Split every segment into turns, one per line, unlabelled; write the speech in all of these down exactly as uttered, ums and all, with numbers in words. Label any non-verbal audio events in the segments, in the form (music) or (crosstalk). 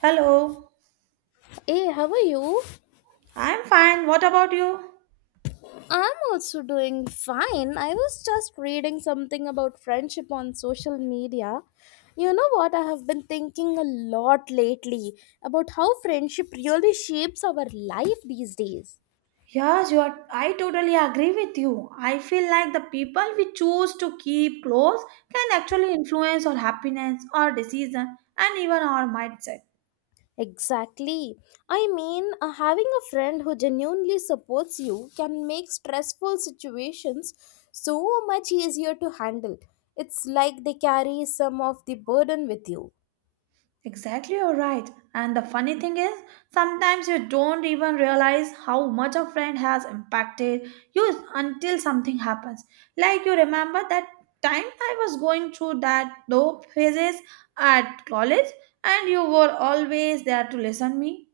Hello,
Hey, how are you?
I'm fine. What about you?
I'm also doing fine. I was just reading something about friendship on social media. You know what? I have been thinking a lot lately about how friendship really shapes our life these days.
Yes, you are. I totally agree with you. I feel like the people we choose to keep close can actually influence our happiness, our decision, and even our mindset.
Exactly. I mean, uh, having a friend who genuinely supports you can make stressful situations so much easier to handle. It's like they carry some of the burden with you.
Exactly, you're right. And the funny thing is, sometimes you don't even realize how much a friend has impacted you until something happens. Like you remember that time I was going through that low phases at college, and you were always there to listen me.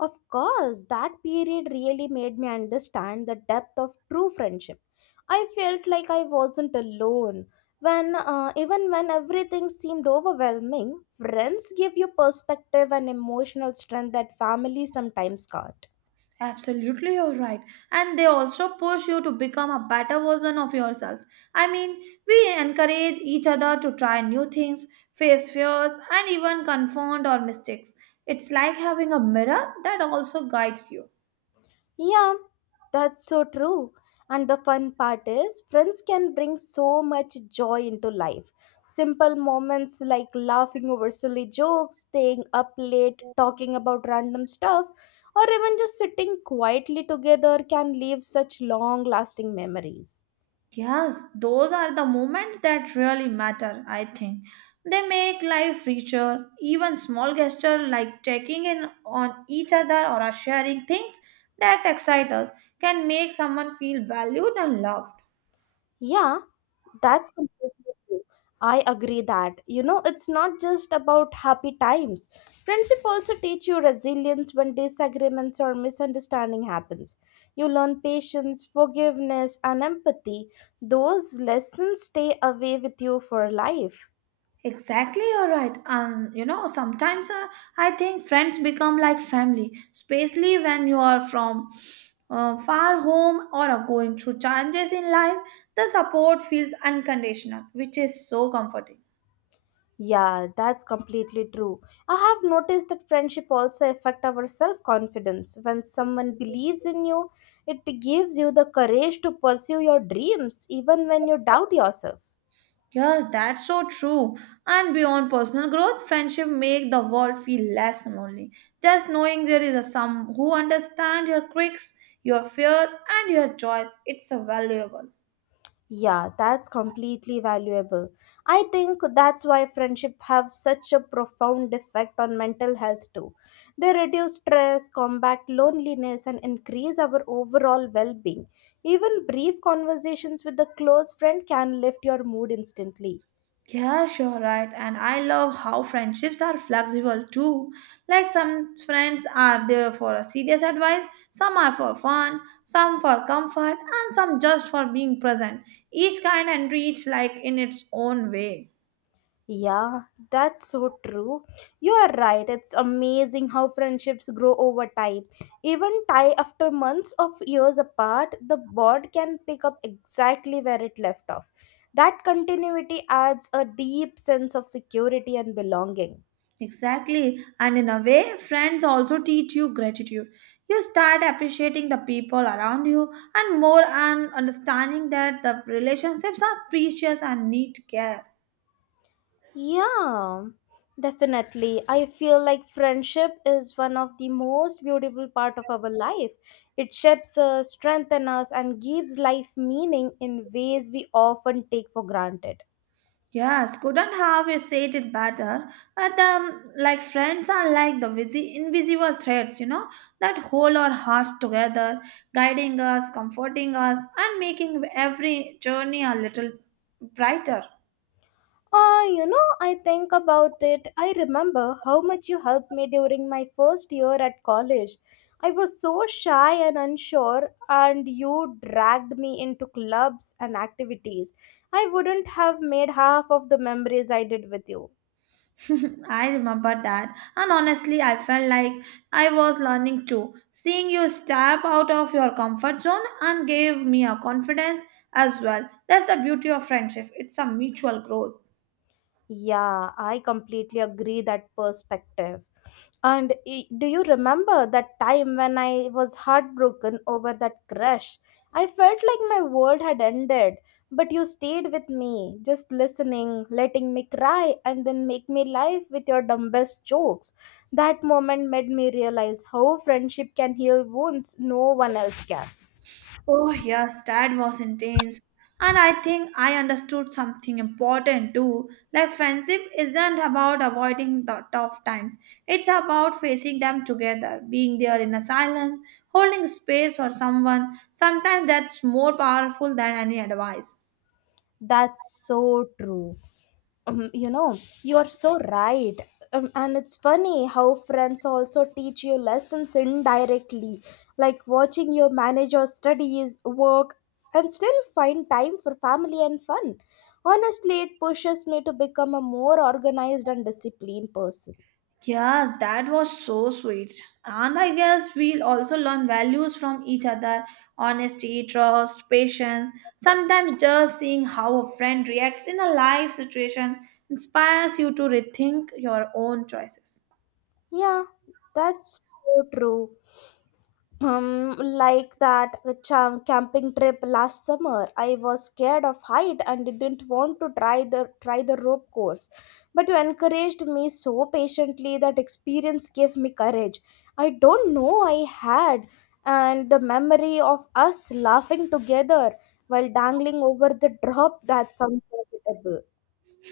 Of course, that period really made me understand the depth of true friendship. I felt like I wasn't alone. When uh, Even when everything seemed overwhelming, friends give you perspective and emotional strength that family sometimes can't.
Absolutely, you're right. And they also push you to become a better version of yourself. I mean, we encourage each other to try new things, face fears, and even confront our mistakes. It's like having a mirror that also guides you.
Yeah, that's so true. And the fun part is, friends can bring so much joy into life. Simple moments like laughing over silly jokes, staying up late, talking about random stuff, or even just sitting quietly together can leave such long lasting memories.
Yes, those are the moments that really matter, I think. They make life richer. Even small gestures like checking in on each other or sharing things that excite us can make someone feel valued and loved.
Yeah, that's completely true. I agree that, you know, it's not just about happy times. Friendship also teach you resilience when disagreements or misunderstanding happens. You learn patience, forgiveness, and empathy. Those lessons stay away with you for life.
Exactly, you're right. And you know, sometimes uh, I think friends become like family, especially when you are from uh, far home or are going through challenges in life. The support feels unconditional, which is so comforting.
Yeah, that's completely true. I have noticed that friendship also affect our self-confidence. When someone believes in you, it gives you the courage to pursue your dreams even when you doubt yourself.
Yes, that's so true. And beyond personal growth, friendship make the world feel less lonely. Just knowing there is a some who understand your quirks, your fears, and your joys, it's a valuable.
Yeah, that's completely valuable. I think that's why friendship have such a profound effect on mental health too. They reduce stress, combat loneliness and increase our overall well-being. Even brief conversations with a close friend can lift your mood instantly.
Yeah, sure, right. And I love how friendships are flexible too. Like some friends are there for a serious advice, some are for fun, some for comfort, and some just for being present. Each kind and each like in its own way.
Yeah, that's so true. You are right. It's amazing how friendships grow over time. Even tie after months of years apart, the bond can pick up exactly where it left off. That continuity adds a deep sense of security and belonging.
Exactly. And in a way, friends also teach you gratitude. You start appreciating the people around you and more and understanding that the relationships are precious and need care.
Yeah, definitely. I feel like friendship is one of the most beautiful part of our life. It shapes us, strengthens us, and gives life meaning in ways we often take for granted.
Yes, couldn't have you said it better. But um, like friends are like the visi- invisible threads, you know, that hold our hearts together, guiding us, comforting us, and making every journey a little brighter.
Uh, you know, I think about it. I remember how much you helped me during my first year at college. I was so shy and unsure, and you dragged me into clubs and activities. I wouldn't have made half of the memories I did with you.
(laughs) I remember that, and honestly, I felt like I was learning too. Seeing you step out of your comfort zone and gave me a confidence as well. That's the beauty of friendship. It's a mutual growth.
Yeah, I completely agree that perspective. And i- do you remember that time when I was heartbroken over that crush? I felt like my world had ended, but you stayed with me, just listening, letting me cry, and then make me laugh with your dumbest jokes. That moment made me realize how friendship can heal wounds no one else can.
Oh, yes, that was intense. And I think I understood something important too. Like, friendship isn't about avoiding the tough times, it's about facing them together, being there in a silence, holding space for someone. Sometimes that's more powerful than any advice.
That's so true. Um, you know, you are so right. Um, and it's funny how friends also teach you lessons indirectly, like watching your manage your studies, work, and still find time for family and fun. Honestly, it pushes me to become a more organized and disciplined person.
Yes, that was so sweet. And I guess we'll also learn values from each other honesty, trust, patience. Sometimes just seeing how a friend reacts in a life situation inspires you to rethink your own choices.
Yeah, that's so true. Um, like that cham- camping trip last summer. I was scared of height and didn't want to try the try the rope course, but you encouraged me so patiently that experience gave me courage. I don't know I had, and the memory of us laughing together while dangling over the drop that's unforgettable.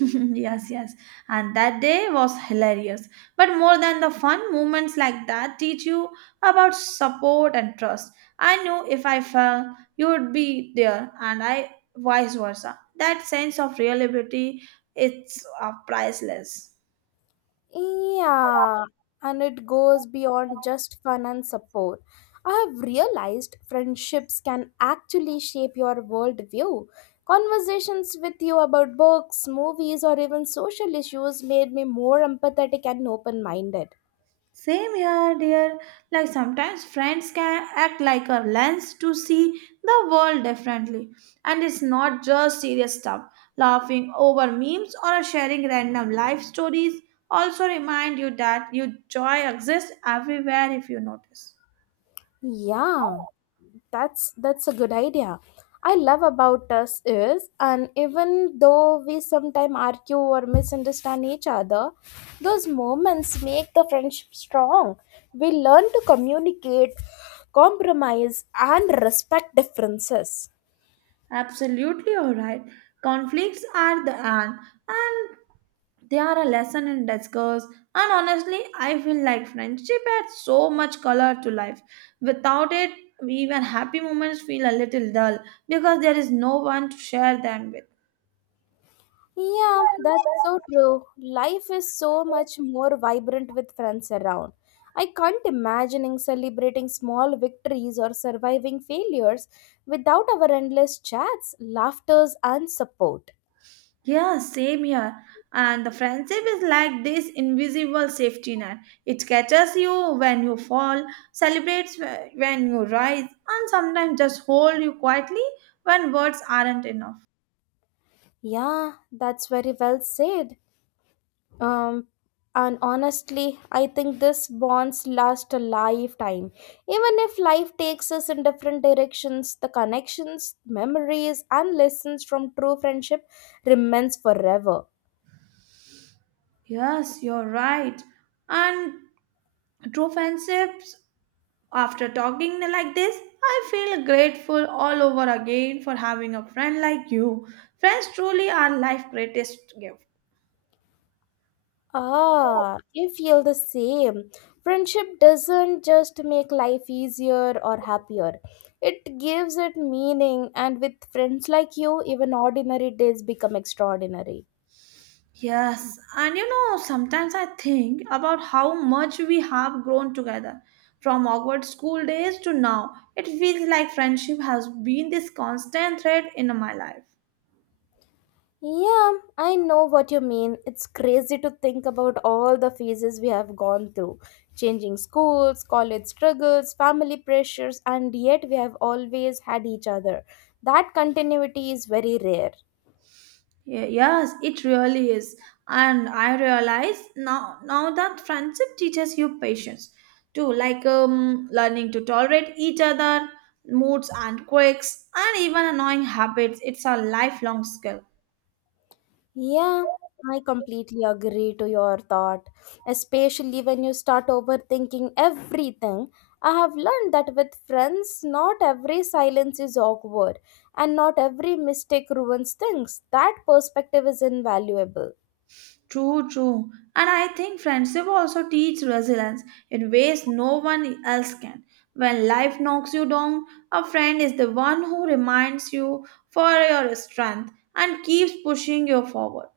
(laughs) yes, yes. And that day was hilarious. But more than the fun, moments like that teach you about support and trust. I knew if I fell, you would be there, and I vice versa. That sense of reliability it's uh, priceless.
Yeah, and it goes beyond just fun and support. I have realized friendships can actually shape your worldview. Conversations with you about books, movies, or even social issues made me more empathetic and open minded.
Same here, dear. Like sometimes friends can act like a lens to see the world differently. And it's not just serious stuff. Laughing over memes or sharing random life stories also remind you that your joy exists everywhere if you notice.
Yeah. That's that's a good idea. I love about us is, and even though we sometimes argue or misunderstand each other, those moments make the friendship strong. We learn to communicate, compromise, and respect differences.
Absolutely alright. Conflicts are the end, and they are a lesson in discourse and honestly I feel like friendship adds so much color to life without it even happy moments feel a little dull because there is no one to share them with.
Yeah, that's so true. Life is so much more vibrant with friends around. I can't imagine celebrating small victories or surviving failures without our endless chats, laughters, and support.
Yeah, same here. And the friendship is like this invisible safety net. It catches you when you fall, celebrates wh- when you rise, and sometimes just hold you quietly when words aren't enough.
Yeah, that's very well said. Um, and honestly, I think this bonds last a lifetime. Even if life takes us in different directions, the connections, memories, and lessons from true friendship remains forever.
Yes, you're right. And true friendships, after talking like this, I feel grateful all over again for having a friend like you. Friends truly are life's greatest gift.
Ah, you feel the same. Friendship doesn't just make life easier or happier. It gives it meaning, and with friends like you, even ordinary days become extraordinary.
Yes, and you know, sometimes I think about how much we have grown together. From awkward school days to now, it feels like friendship has been this constant thread in my life.
Yeah, I know what you mean. It's crazy to think about all the phases we have gone through changing schools, college struggles, family pressures, and yet we have always had each other. That continuity is very rare.
Ye- Yes, it really is. And I realize now now that friendship teaches you patience too, like um, learning to tolerate each other, moods and quirks, and even annoying habits. It's a lifelong skill.
Yeah, I completely agree to your thought, especially when you start overthinking everything. I have learned that with friends, not every silence is awkward and not every mistake ruins things. That perspective is invaluable.
True, true. And I think friendship also teach resilience in ways no one else can. When life knocks you down, a friend is the one who reminds you for your strength and keeps pushing you forward.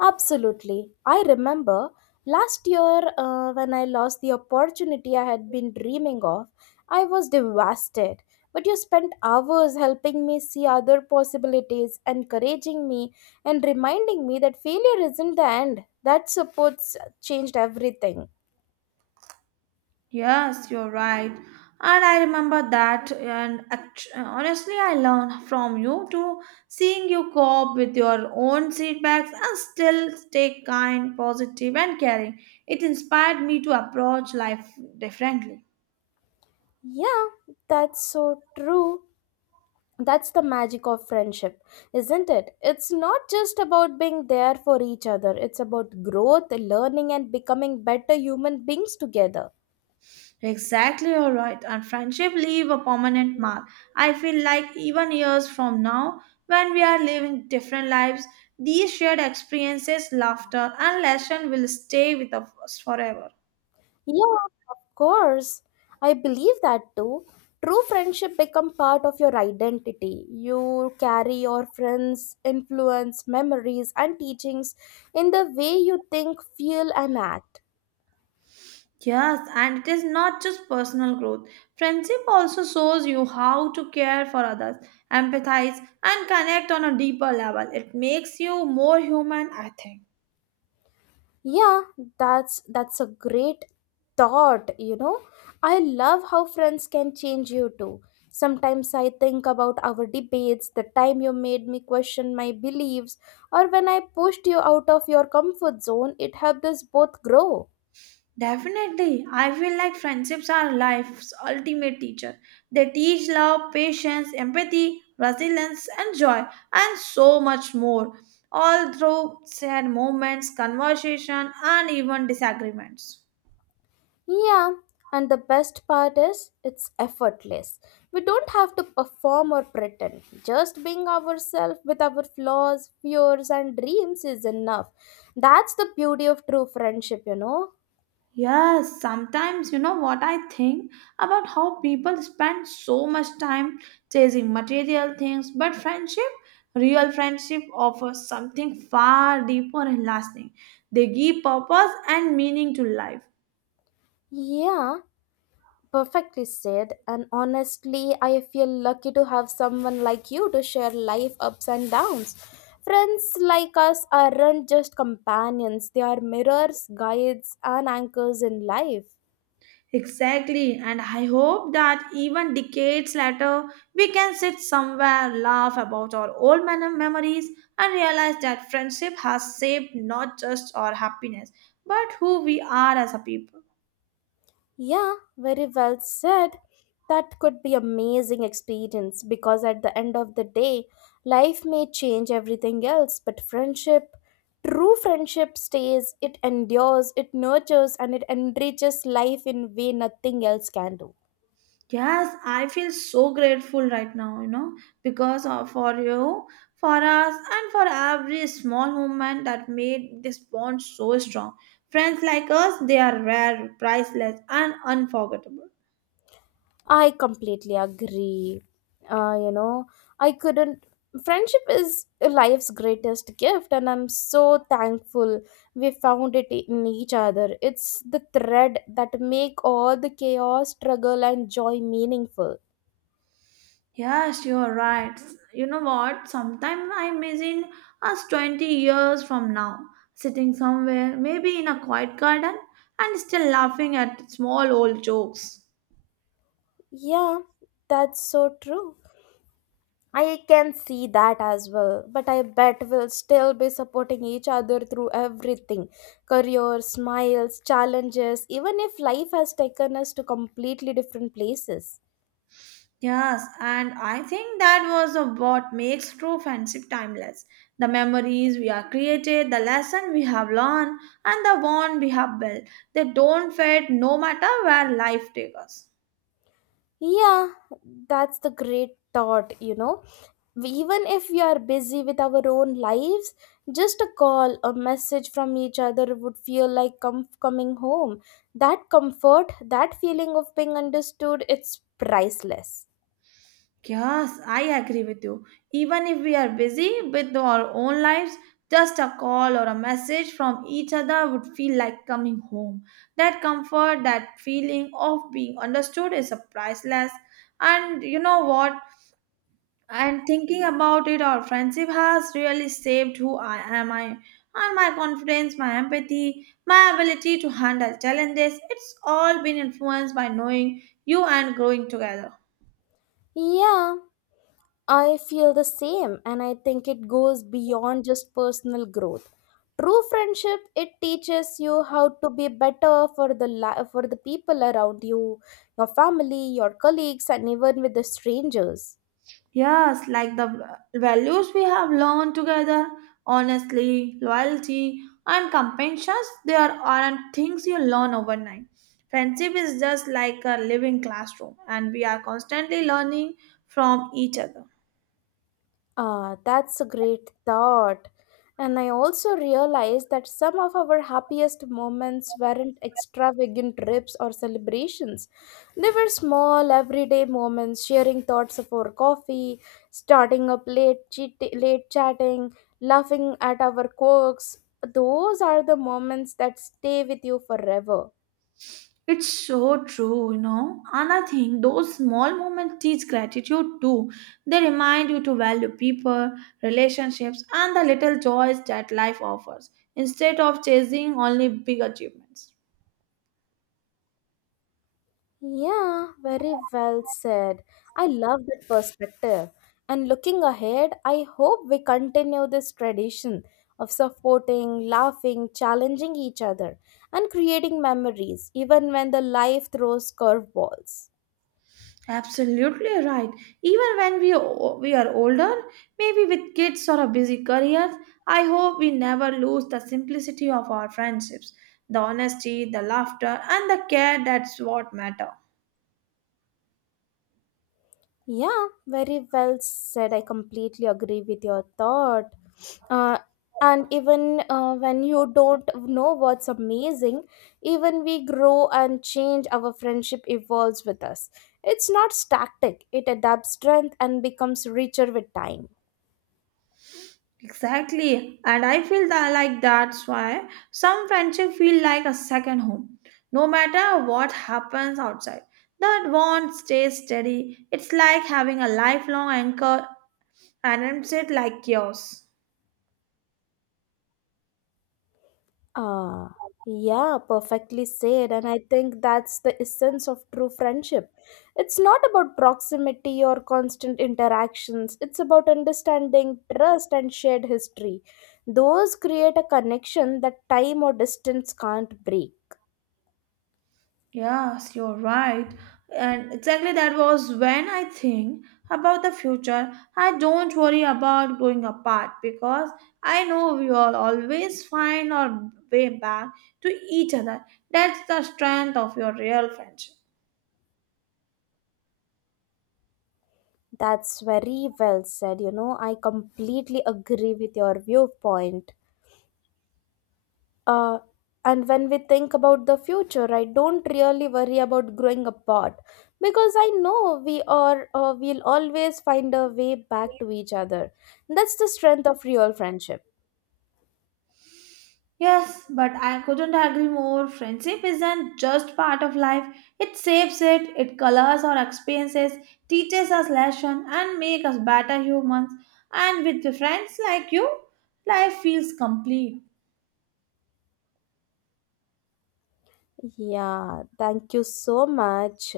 Absolutely. I remember last year uh, when I lost the opportunity I had been dreaming of, I was devastated. But you spent hours helping me see other possibilities, encouraging me, and reminding me that failure isn't the end. That support changed everything.
Yes, you're right. And I remember that, and act- honestly, I learned from you too. Seeing you cope with your own setbacks and still stay kind, positive, and caring, it inspired me to approach life differently.
Yeah, that's so true. That's the magic of friendship, isn't it? It's not just about being there for each other, it's about growth, learning, and becoming better human beings together.
Exactly, you're right. And friendship leave a permanent mark. I feel like even years from now, when we are living different lives, these shared experiences, laughter, and lesson will stay with us forever.
Yeah, of course. I believe that too. True friendship become part of your identity. You carry your friends' influence, memories, and teachings in the way you think, feel, and act.
Yes, and it is not just personal growth. Friendship also shows you how to care for others, empathize, and connect on a deeper level. It makes you more human, I think.
Yeah, that's that's a great thought, you know. I love how friends can change you too. Sometimes I think about our debates, the time you made me question my beliefs or when I pushed you out of your comfort zone, it helped us both grow.
Definitely. I feel like friendships are life's ultimate teacher. They teach love, patience, empathy, resilience, and joy, and so much more, all through shared moments, conversation, and even disagreements.
Yeah, and the best part is it's effortless. We don't have to perform or pretend. Just being ourselves with our flaws, fears, and dreams is enough. That's the beauty of true friendship, you know?
Yes, sometimes you know what I think about how people spend so much time chasing material things, but friendship, real friendship, offers something far deeper and lasting. They give purpose and meaning to life.
Yeah, perfectly said. And honestly, I feel lucky to have someone like you to share life ups and downs. Friends like us aren't just companions, they are mirrors, guides, and anchors in life.
Exactly, and I hope that even decades later, we can sit somewhere, laugh about our old mem- memories, and realize that friendship has shaped not just our happiness, but who we are as a people.
Yeah, very well said. That could be amazing experience because at the end of the day, life may change everything else, but friendship, true friendship stays, it endures, it nurtures and it enriches life in way nothing else can do.
Yes, I feel so grateful right now, you know, because of for you, for us, and for every small moment that made this bond so strong. Friends like us, they are rare, priceless, and unforgettable.
I completely agree. Uh, you know, I couldn't. Friendship is life's greatest gift, and I'm so thankful we found it in each other. It's the thread that make all the chaos, struggle, and joy meaningful.
Yes, you are right. You know what? Sometimes I imagine us twenty years from now, sitting somewhere, maybe in a quiet garden, and still laughing at small old jokes.
Yeah, that's so true. I can see that as well, but I bet we'll still be supporting each other through everything career, smiles, challenges, even if life has taken us to completely different places.
Yes, and I think that was a- what makes true friendship timeless. The memories we have created, the lesson we have learned, and the bond we have built. They don't fade no matter where life takes us.
Yeah, that's the great thought, you know. We- Even if we are busy with our own lives, just a call, a message from each other would feel like com- coming home. That comfort, that feeling of being understood, it's priceless.
Yes, I agree with you. Even if we are busy with our own lives, just a call or a message from each other would feel like coming home. That comfort, that feeling of being understood is a priceless. And you know what? And thinking about it, our friendship has really shaped who I am. I and my confidence, my empathy, my ability to handle challenges. It's all been influenced by knowing you and growing together.
Yeah, I feel the same, and I think it goes beyond just personal growth. True friendship it teaches you how to be better for the li- for the people around you, your family, your colleagues, and even with the strangers.
Yes, like the v- values we have learned together, honestly, loyalty, and compassion, there aren't things you learn overnight. Friendship is just like a living classroom, and we are constantly learning from each other.
Ah, that's a great thought. And I also realized that some of our happiest moments weren't extravagant trips or celebrations. They were small, everyday moments, sharing thoughts over coffee, starting up late, chit- late chatting, laughing at our quirks. Those are the moments that stay with you forever.
It's so true, you know. And I think those small moments teach gratitude too. They remind you to value people, relationships, and the little joys that life offers instead of chasing only big achievements.
Yeah, very well said. I love that perspective. And looking ahead, I hope we continue this tradition of supporting, laughing, challenging each other, and creating memories, even when the life throws curveballs.
Absolutely right. Even when we, o- we are older, maybe with kids or a busy career, I hope we never lose the simplicity of our friendships, the honesty, the laughter, and the care that's what matter.
Yeah, very well said. I completely agree with your thought. Uh, and even uh, when you don't know what's amazing, even we grow and change, our friendship evolves with us. It's not static, it adapts strength and becomes richer with time.
Exactly. And I feel that like that's why some friendship feel like a second home. No matter what happens outside, that bond stays steady. It's like having a lifelong anchor and it's it like yours.
Ah, yeah, perfectly said. And I think that's the essence of true friendship. It's not about proximity or constant interactions, it's about understanding, trust, and shared history. Those create a connection that time or distance can't break.
Yes, you're right. And exactly that was when I think about the future. I don't worry about growing apart because I know we will always find our way back to each other. That's the strength of your real friendship.
That's very well said. You know, I completely agree with your viewpoint. uh, and when we think about the future, I don't really worry about growing apart because I know we are uh, we'll always find a way back to each other. That's the strength of real friendship.
Yes, but I couldn't agree more. Friendship isn't just part of life. It shapes it, it colors our experiences, teaches us lessons, and makes us better humans. And with the friends like you, life feels complete.
Yeah, thank you so much.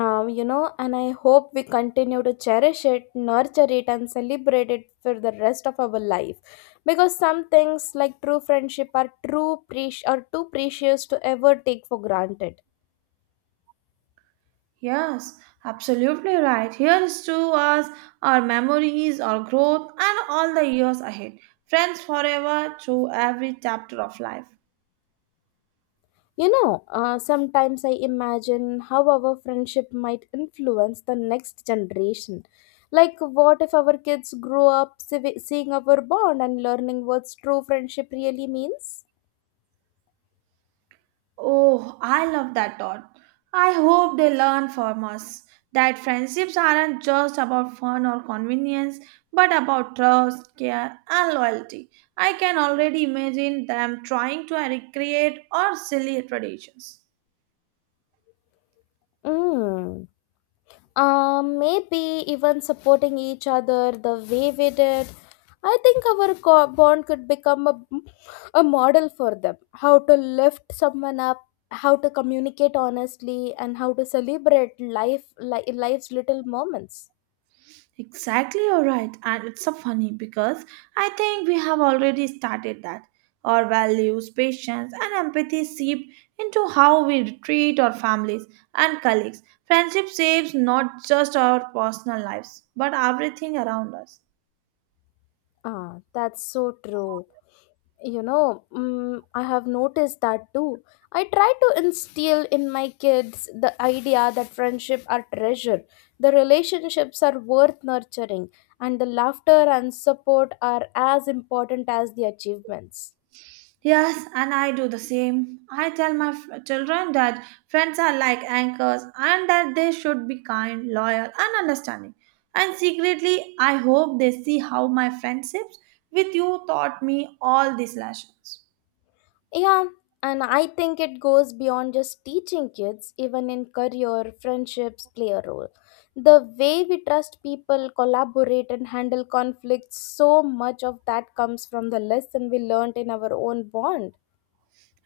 um, You know, and I hope we continue to cherish it, nurture it and celebrate it for the rest of our life, because some things like true friendship are true pre- are too precious to ever take for granted.
Yes, absolutely right. Here is to us our memories, our growth, and all the years ahead. Friends forever through every chapter of life.
You know, uh, sometimes I imagine how our friendship might influence the next generation. Like, what if our kids grow up seeing our bond and learning what true friendship really means?
Oh, I love that thought. I hope they learn from us that friendships aren't just about fun or convenience, but about trust, care, and loyalty. I can already imagine them trying to recreate our silly traditions.
Mm. Um, maybe even supporting each other the way we did. I think our co- bond could become a, a model for them how to lift someone up, how to communicate honestly, and how to celebrate life, li- life's little moments.
Exactly, you're right. And it's so funny because I think we have already started that. Our values, patience, and empathy seep into how we treat our families and colleagues. Friendship saves not just our personal lives, but everything around us.
Ah, that's so true. You know, mm, I have noticed that too. I try to instill in my kids the idea that friendship are treasure, the relationships are worth nurturing, and the laughter and support are as important as the achievements.
Yes, and I do the same. I tell my f- children that friends are like anchors and that they should be kind, loyal, and understanding. And secretly, I hope they see how my friendships with you taught me all these lessons.
Yeah, and I think it goes beyond just teaching kids, even in career, friendships play a role. The way we trust people, collaborate, and handle conflicts, so much of that comes from the lesson we learned in our own bond.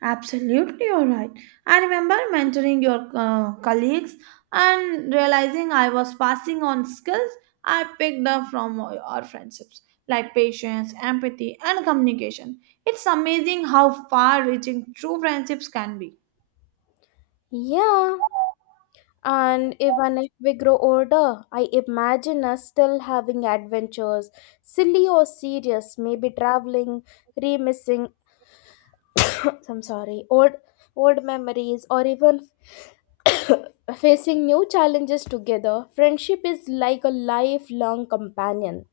Absolutely, you're right. I remember mentoring your uh, colleagues and realizing I was passing on skills I picked up from our friendships, like patience, empathy, and communication. It's amazing how far reaching true friendships can be.
Yeah, and even if we grow older, I imagine us still having adventures, silly or serious, maybe traveling, remissing, (coughs) I'm sorry, old old memories, or even (coughs) facing new challenges together. Friendship is like a lifelong companion.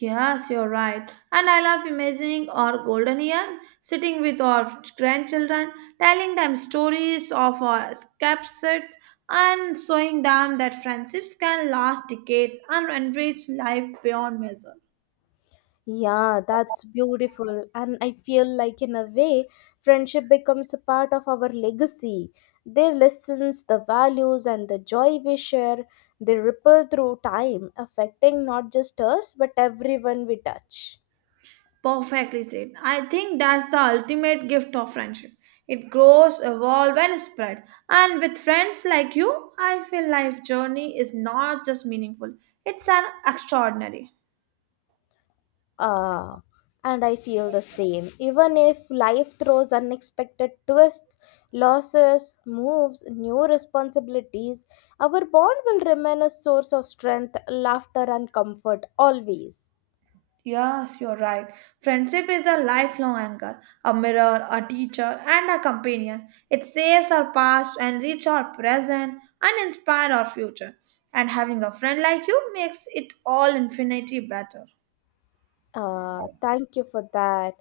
Yes, you're right. And I love imagining our golden years, sitting with our grandchildren, telling them stories of our escapades, and showing them that friendships can last decades and enrich life beyond measure.
Yeah, that's beautiful. And I feel like, in a way, friendship becomes a part of our legacy. Their lessons, the values, and the joy we share, they ripple through time, affecting not just us, but everyone we touch.
Perfectly said. I think that's the ultimate gift of friendship. It grows, evolves, and spread. And with friends like you, I feel life journey is not just meaningful; it's an extraordinary.
Ah, and I feel the same. Even if life throws unexpected twists, losses, moves, new responsibilities, our bond will remain a source of strength, laughter, and comfort always.
Yes, you're right. Friendship is a lifelong anchor, a mirror, a teacher, and a companion. It saves our past, enriches our present, and inspires our future. And having a friend like you makes it all infinitely better.
Uh, thank you for that.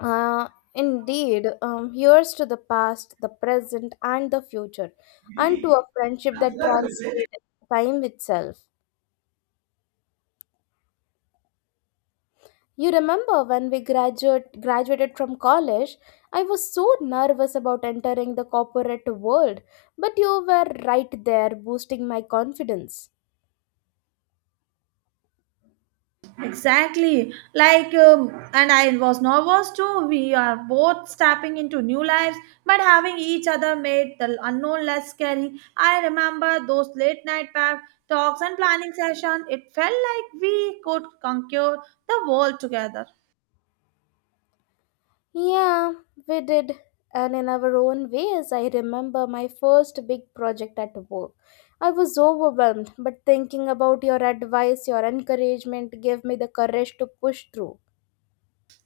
Uh, Indeed, um, here's to the past, the present, and the future, and to a friendship that translated time itself. You remember when we graduate, graduated from college, I was so nervous about entering the corporate world, but you were right there boosting my confidence.
Exactly. Like, um, and I was nervous too. We are both stepping into new lives, but having each other made the unknown less scary. I remember those late night pack talks and planning session. It felt like we could conquer the world together.
Yeah, we did. And in our own ways, I remember my first big project at work. I was overwhelmed, but thinking about your advice, your encouragement gave me the courage to push through.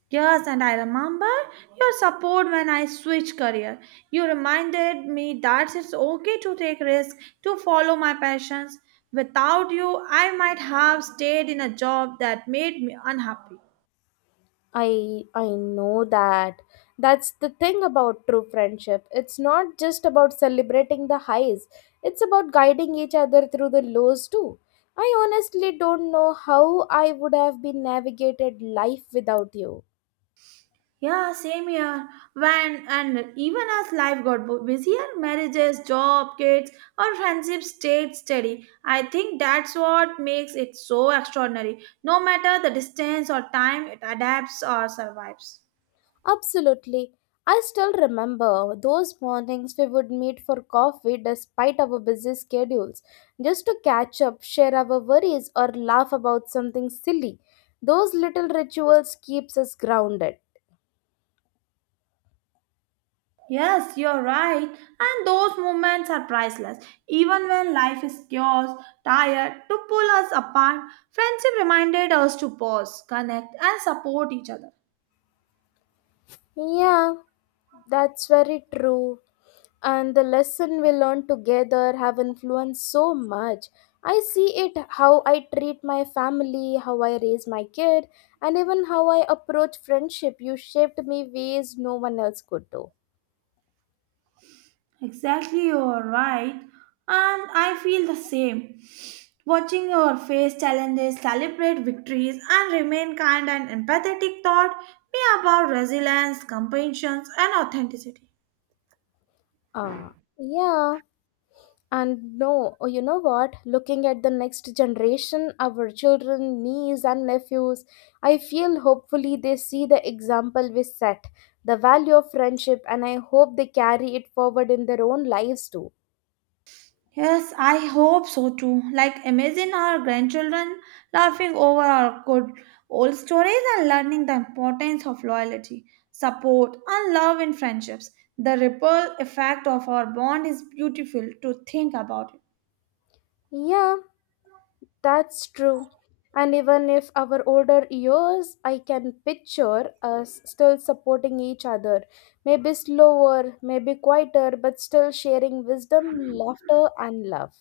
Yes, and I remember your support when I switched career. You reminded me that it's okay to take risks, to follow my passions. Without you, I might have stayed in a job that made me unhappy.
I I know that. That's the thing about true friendship. It's not just about celebrating the highs. It's about guiding each other through the lows too. I honestly don't know how I would have been navigated life without you.
Yeah, same here. When and even as life got bu- busier, marriages, job, kids, or friendships stayed steady. I think that's what makes it so extraordinary. No matter the distance or time, it adapts or survives.
Absolutely. I still remember those mornings we would meet for coffee despite our busy schedules, just to catch up, share our worries, or laugh about something silly. Those little rituals keeps us grounded.
Yes, you're right. And those moments are priceless. Even when life is chaos, tired, to pull us apart, friendship reminded us to pause, connect, and support each other.
Yeah, that's very true. And the lesson we learn together have influenced so much. I see it how I treat my family, how I raise my kid, and even how I approach friendship. You shaped me ways no one else could do.
Exactly, you're right. And I feel the same. Watching your face challenges, celebrate victories, and remain kind and empathetic taught me about resilience, compassion, and authenticity.
Ah, yeah, and no oh, you know what looking at the next generation, our children, nieces and nephews, I feel hopefully they see the example we set, the value of friendship, and I hope they carry it forward in their own lives too.
Yes, I hope so too. Like, imagine our grandchildren laughing over our good old stories and learning the importance of loyalty, support, and love in friendships. The ripple effect of our bond is beautiful to think about it.
Yeah, that's true. And even if our older years, I can picture us still supporting each other. Maybe slower, maybe quieter, but still sharing wisdom, laughter, and love.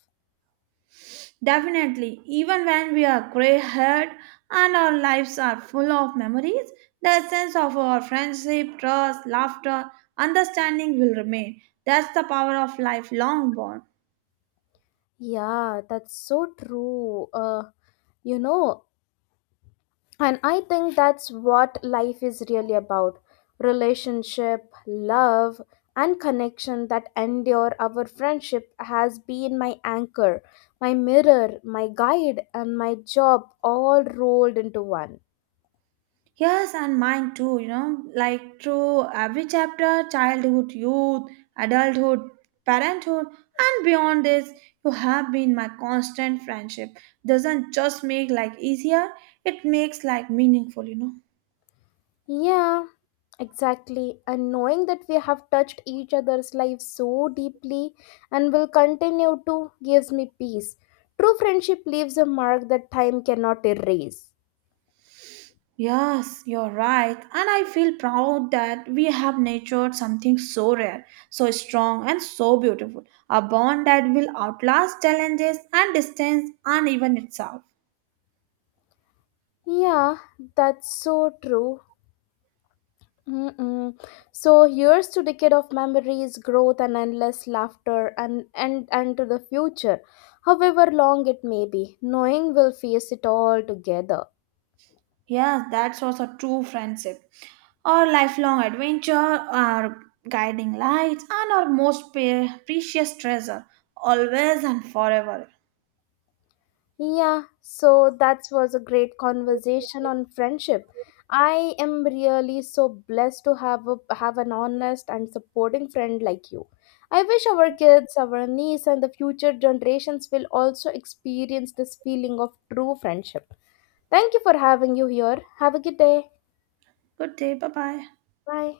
Definitely, even when we are gray haired and our lives are full of memories, the essence of our friendship, trust, laughter, understanding will remain. That's the power of lifelong bond.
Yeah, that's so true. Uh, you know, And I think that's what life is really about, relationship, love, and connection that endure. Our friendship has been my anchor, my mirror, my guide, and my job all rolled into one.
Yes, and mine too, you know, like through every chapter childhood, youth, adulthood, parenthood, and beyond this, you have been my constant friendship. Doesn't just make life easier, it makes life meaningful, you know.
Yeah, exactly. And knowing that we have touched each other's lives so deeply and will continue to gives me peace. True friendship leaves a mark that time cannot erase.
Yes, you're right. And I feel proud that we have nurtured something so rare, so strong, and so beautiful. A bond that will outlast challenges and distance and even itself.
Yeah, that's so true. Mm-mm. So here's to decade of memories, growth, and endless laughter, and and and to the future, however long it may be. Knowing we'll face it all together.
Yes, that's also true friendship. Our lifelong adventure, our guiding lights, and our most pre- precious treasure, always and forever.
Yeah, so that was a great conversation on friendship. I am really so blessed to have a, have an honest and supporting friend like you. I wish our kids, our niece, and the future generations will also experience this feeling of true friendship. Thank you for having you here. Have a good day.
Good day, bye bye.
Bye.